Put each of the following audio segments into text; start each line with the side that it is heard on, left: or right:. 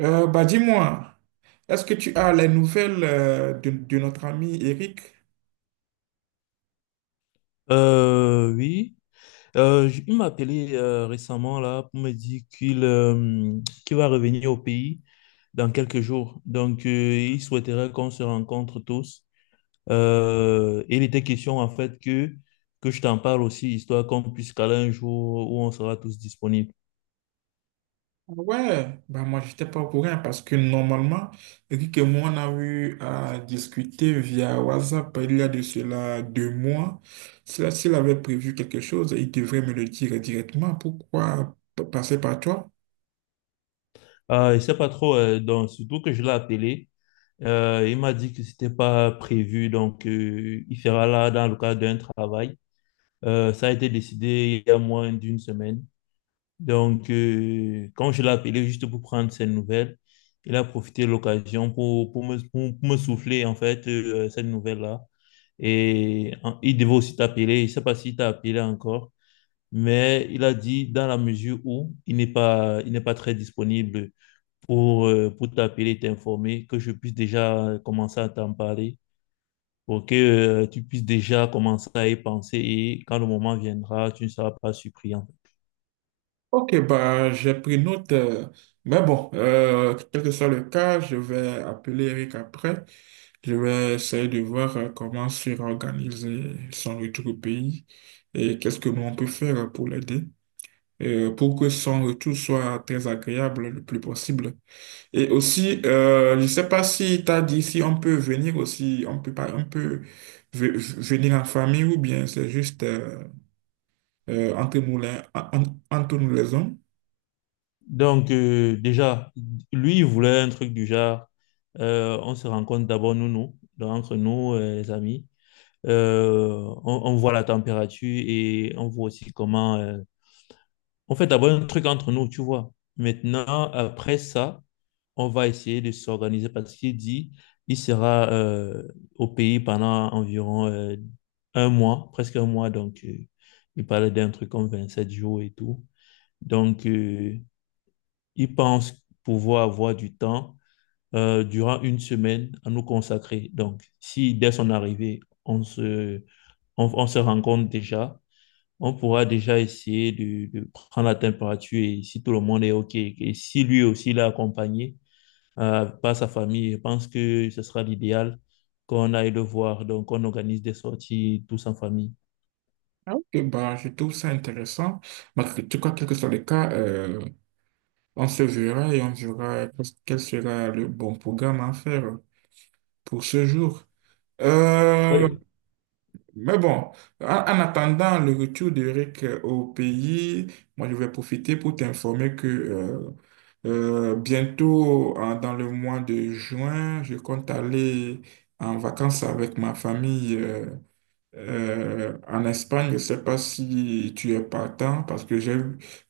right: Bah dis-moi, est-ce que tu as les nouvelles de notre ami Eric?
left: Oui. Il m'a appelé récemment là pour me dire qu'il va revenir au pays dans quelques jours. Donc, il souhaiterait qu'on se rencontre tous. Et il était question en fait que je t'en parle aussi, histoire qu'on puisse caler un jour où on sera tous disponibles.
right: Ah, ouais, bah moi j'étais pas au courant parce que normalement, Eric et moi on a eu à discuter via WhatsApp il y a de cela 2 mois. S'il avait prévu quelque chose, il devrait me le dire directement. Pourquoi passer par toi?
left: Ah, je sais pas trop, donc, surtout que je l'ai appelé. Il m'a dit que c'était pas prévu, donc il sera là dans le cadre d'un travail. Ça a été décidé il y a moins d'une semaine. Donc, quand je l'ai appelé juste pour prendre ses nouvelles, il a profité de l'occasion pour me souffler, en fait, cette nouvelle-là. Et en- il devait aussi t'appeler. Je ne sais pas s'il t'a appelé encore, mais il a dit, dans la mesure où il n'est pas très disponible pour t'appeler et t'informer, que je puisse déjà commencer à t'en parler, pour que, tu puisses déjà commencer à y penser. Et quand le moment viendra, tu ne seras pas surpris, en.
right: Ok, bah j'ai pris note. Mais bon, quel que soit le cas, je vais appeler Eric après. Je vais essayer de voir comment se réorganiser son retour au pays et qu'est-ce que nous on peut faire pour l'aider, pour que son retour soit très agréable le plus possible. Et aussi, je ne sais pas si tu as dit si on peut venir aussi, on peut pas, on peut ve- venir en famille ou bien c'est juste entre moulins, entre nous les hommes.
left: Donc, déjà, lui, il voulait un truc du genre, on se rencontre d'abord nous, nous, donc entre nous, les amis. Euh, on voit la température et on voit aussi comment. On fait d'abord un truc entre nous, tu vois. Maintenant, après ça, on va essayer de s'organiser parce qu'il dit, il sera au pays pendant environ un mois, presque un mois. Donc, il parlait d'un truc comme 27 jours et tout. Donc, ils pensent pouvoir avoir du temps durant une semaine à nous consacrer. Donc, si dès son arrivée, on se rencontre déjà, on pourra déjà essayer de prendre la température et si tout le monde est OK, et si lui aussi l'a accompagné par sa famille, je pense que ce sera l'idéal qu'on aille le voir. Donc, on organise des sorties tous en famille.
right: Et bah, je trouve ça intéressant. Mais tu crois, quel que soit le cas, on se verra et on verra quel sera le bon programme à faire pour ce jour. Euh,
left: Oui,
right: mais bon, en attendant le retour d'Eric, au pays, moi je vais profiter pour t'informer que bientôt, dans le mois de juin, je compte aller en vacances avec ma famille, en Espagne. Je ne sais pas si tu es partant parce que j'ai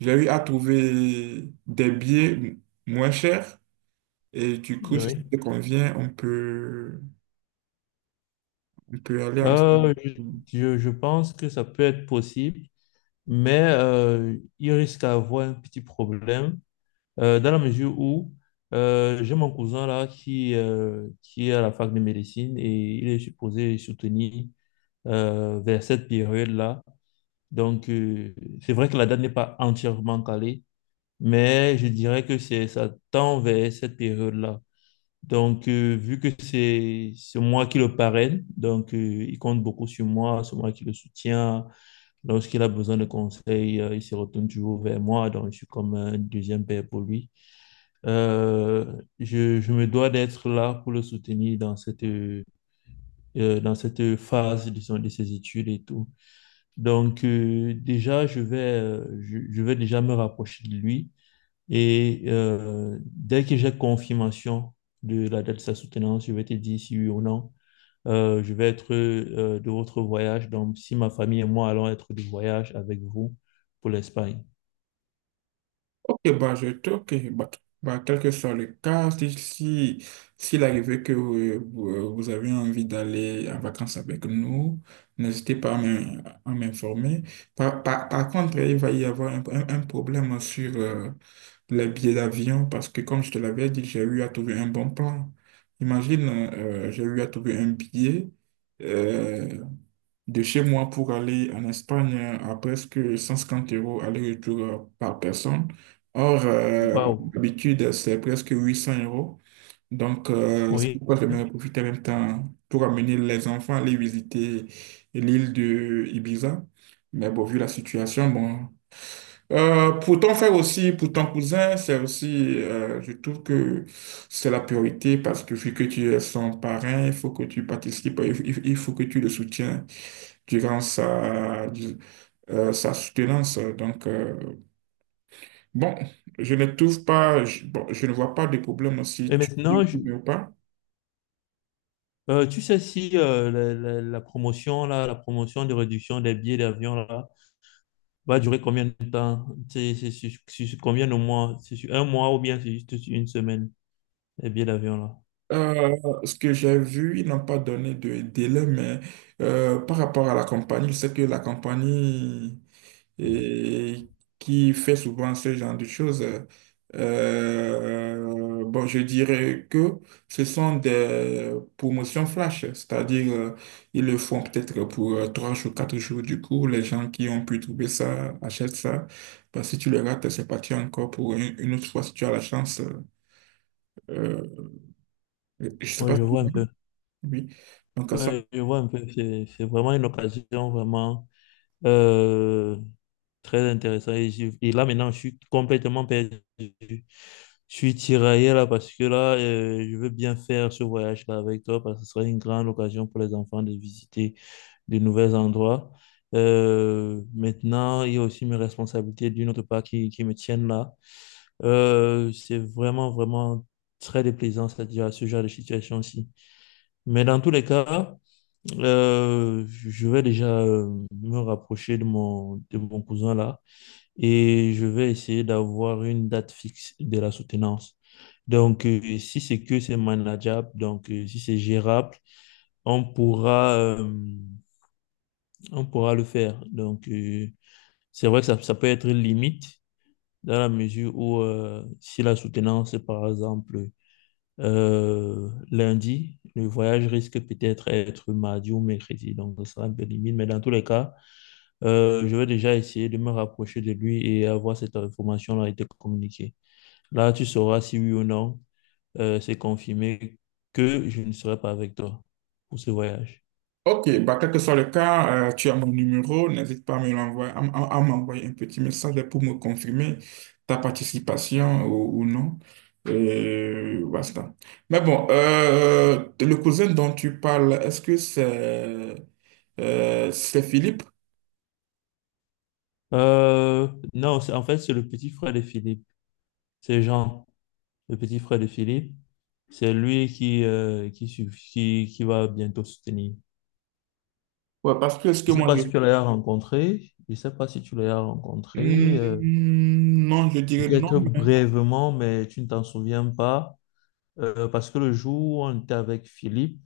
right: j'ai eu à trouver des billets moins chers et du coup, si ça
left: oui.
right: te convient, on peut aller ensemble.
left: Euh, je, je pense que ça peut être possible. Mais il risque d'avoir un petit problème dans la mesure où j'ai mon cousin là qui est à la fac de médecine et il est supposé soutenir vers cette période-là. Donc, c'est vrai que la date n'est pas entièrement calée, mais je dirais que ça tend vers cette période-là. Donc, vu que c'est moi qui le parraine, donc il compte beaucoup sur moi, c'est moi qui le soutiens. Lorsqu'il a besoin de conseils, il se retourne toujours vers moi, donc je suis comme un deuxième père pour lui. Je me dois d'être là pour le soutenir dans cette dans cette phase disons, de ses études et tout. Donc déjà, je vais déjà me rapprocher de lui et dès que j'ai confirmation de la date de sa soutenance, je vais te dire si oui ou non. Je vais être de votre voyage. Donc, si ma famille et moi allons être de voyage avec vous pour l'Espagne.
right: Et bah, je trouve que, bah, bah, quel que soit le cas, si, si, s'il arrivait que vous, vous avez envie d'aller en vacances avec nous, n'hésitez pas à à m'informer. Par contre, il va y avoir un problème sur les billets d'avion parce que, comme je te l'avais dit, j'ai eu à trouver un bon plan. Imagine, j'ai eu à trouver un billet, euh, de chez moi pour aller en Espagne à presque 150 € aller-retour, par personne. Or,
left: Waouh,
right: d'habitude, c'est presque 800 euros. Donc, c'est
left: oui.
right: pourquoi je j'aimerais profiter en même temps pour amener les enfants à aller visiter l'île de Ibiza. Mais bon, vu la situation, bon. Pour ton frère aussi, pour ton cousin, c'est aussi, je trouve que c'est la priorité parce que vu que tu es son parrain, il faut que tu participes, il faut que tu le soutiens durant sa, sa soutenance. Donc, bon, je ne trouve pas, je, bon, je ne vois pas de problème si
left: Et
right: tu dis
left: maintenant,
right: oui ou pas.
left: tu sais si la promotion là, la promotion de réduction des billets d'avion là, va durer combien de temps? C'est sur combien de mois? C'est sur un mois ou bien c'est juste sur une semaine, les billets d'avion là?
right: Euh, Ce que j'ai vu, ils n'ont pas donné de délai, mais par rapport à la compagnie, je sais que la compagnie et qui fait souvent ce genre de choses. Bon, je dirais que ce sont des promotions flash, c'est-à-dire ils le font peut-être pour 3 jours, 4 jours. Du coup, les gens qui ont pu trouver ça achètent ça. Bah, si tu le rates, c'est parti encore pour une autre fois si tu as la chance. Euh, je sais
left: Oui,
right: pas.
left: je vois un peu.
right: Oui, donc ça.
left: Ouais, je vois un peu, c'est vraiment une occasion vraiment euh, très intéressante. Et, et là, maintenant, je suis complètement perdu. Je suis tiraillé là parce que là, je veux bien faire ce voyage-là avec toi parce que ce serait une grande occasion pour les enfants de visiter de nouveaux endroits. Maintenant, il y a aussi mes responsabilités d'une autre part qui me tiennent là. C'est vraiment très déplaisant, c'est-à-dire à ce genre de situation-ci. Mais dans tous les cas, je vais déjà me rapprocher de mon cousin là et je vais essayer d'avoir une date fixe de la soutenance. Donc, si c'est que c'est manageable, donc si c'est gérable, on pourra, euh, on pourra le faire. Donc, c'est vrai que ça peut être limite dans la mesure où si la soutenance est par exemple lundi, le voyage risque peut-être être mardi ou mercredi. Donc, ça sera un peu limite, mais dans tous les cas, je vais déjà essayer de me rapprocher de lui et avoir cette information-là a été communiquée. Là, tu sauras si oui ou non, c'est confirmé que je ne serai pas avec toi pour ce voyage.
right: Ok, bah, quel que soit le cas, tu as mon numéro, n'hésite pas à me l'envoyer, à m'envoyer un petit message pour me confirmer ta participation ou non. Et basta. Mais bon, le cousin dont tu parles, est-ce que c'est Philippe?
left: Euh, non, en fait, c'est le petit frère de Philippe. C'est Jean, le petit frère de Philippe. C'est lui qui, qui va bientôt soutenir.
right: Ouais, parce que est-ce que
left: Je ne sais
right: moi
left: pas
right: je...
left: si tu l'as rencontré. Je ne sais pas si tu l'as rencontré.
right: Hmm, non, je dirais non.
left: Peut-être brièvement, mais tu ne t'en souviens pas. Parce que le jour où on était avec Philippe,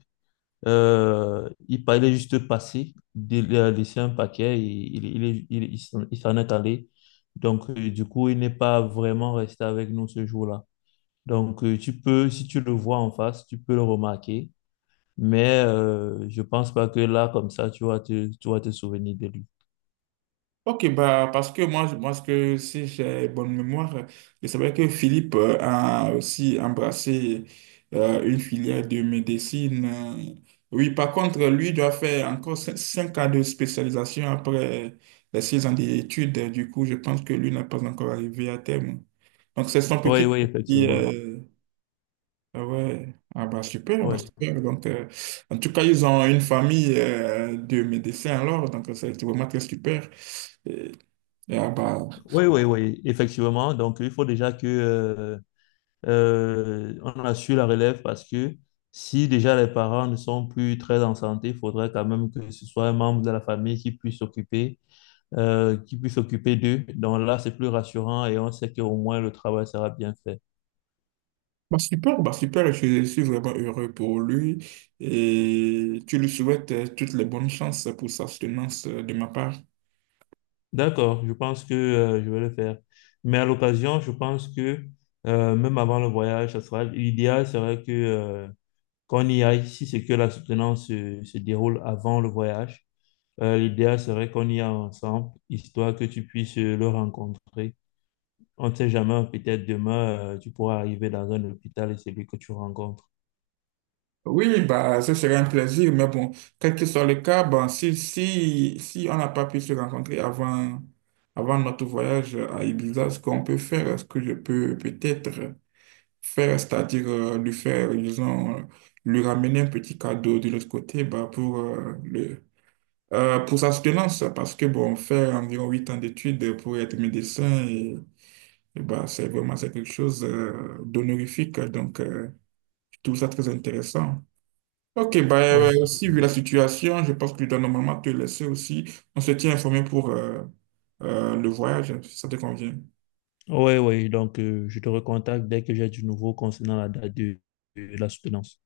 left: il juste passé, il a laissé un paquet et il, est- il s'en est allé. Donc, du coup, il n'est pas vraiment resté avec nous ce jour-là. Donc, tu peux, si tu le vois en face, tu peux le remarquer. Mais je pense pas que là, comme ça, tu vas te souvenir de lui.
right: Ok, bah, parce que moi, moi, ce que si j'ai bonne mémoire, je savais que Philippe a aussi embrassé une filière de médecine. Oui, par contre, lui doit faire encore 5 ans de spécialisation après les 6 ans d'études. Du coup, je pense que lui n'est pas encore arrivé à terme. Donc, c'est son
left: Oui,
right: petit
left: oui,
right: qui
left: effectivement.
right: est... Ah ouais, ah bah super, bah
left: Oui,
right: super. Donc, en tout cas, ils ont une famille, de médecins alors, donc c'est vraiment très super. Ah, bah,
left: oui, oui, oui, effectivement. Donc, il faut déjà que on assure la relève parce que si déjà les parents ne sont plus très en santé, il faudrait quand même que ce soit un membre de la famille qui puisse s'occuper d'eux. Donc là, c'est plus rassurant et on sait qu'au moins le travail sera bien fait.
right: bah, super, je suis vraiment heureux pour lui et tu lui souhaites toutes les bonnes chances pour sa soutenance, de ma part.
left: D'accord, je pense que je vais le faire. Mais à l'occasion, je pense que même avant le voyage, ça sera, l'idéal serait que qu'on y aille si c'est que la soutenance se déroule avant le voyage. L'idéal serait qu'on y aille ensemble, histoire que tu puisses le rencontrer. On ne sait jamais, peut-être demain, tu pourras arriver dans un hôpital et c'est lui que tu rencontres.
right: Oui, oui, bah, ce serait un plaisir, mais bon, quel que soit le cas, bah, si on n'a pas pu se rencontrer avant, avant notre voyage à Ibiza, ce qu'on peut faire, ce que je peux peut-être faire, c'est-à-dire lui faire, disons, lui ramener un petit cadeau de l'autre côté bah, pour le pour sa soutenance, parce que bon, faire environ 8 ans d'études pour être médecin, et bah, c'est vraiment c'est quelque chose, d'honorifique. Donc, je trouve ça très intéressant. Ok, bah,
left: Oui.
right: aussi, vu la situation, je pense que je dois normalement te laisser aussi. On se tient informé pour le voyage, si ça te convient.
left: Oui, oui, donc je te recontacte dès que j'ai du nouveau concernant la date de la soutenance.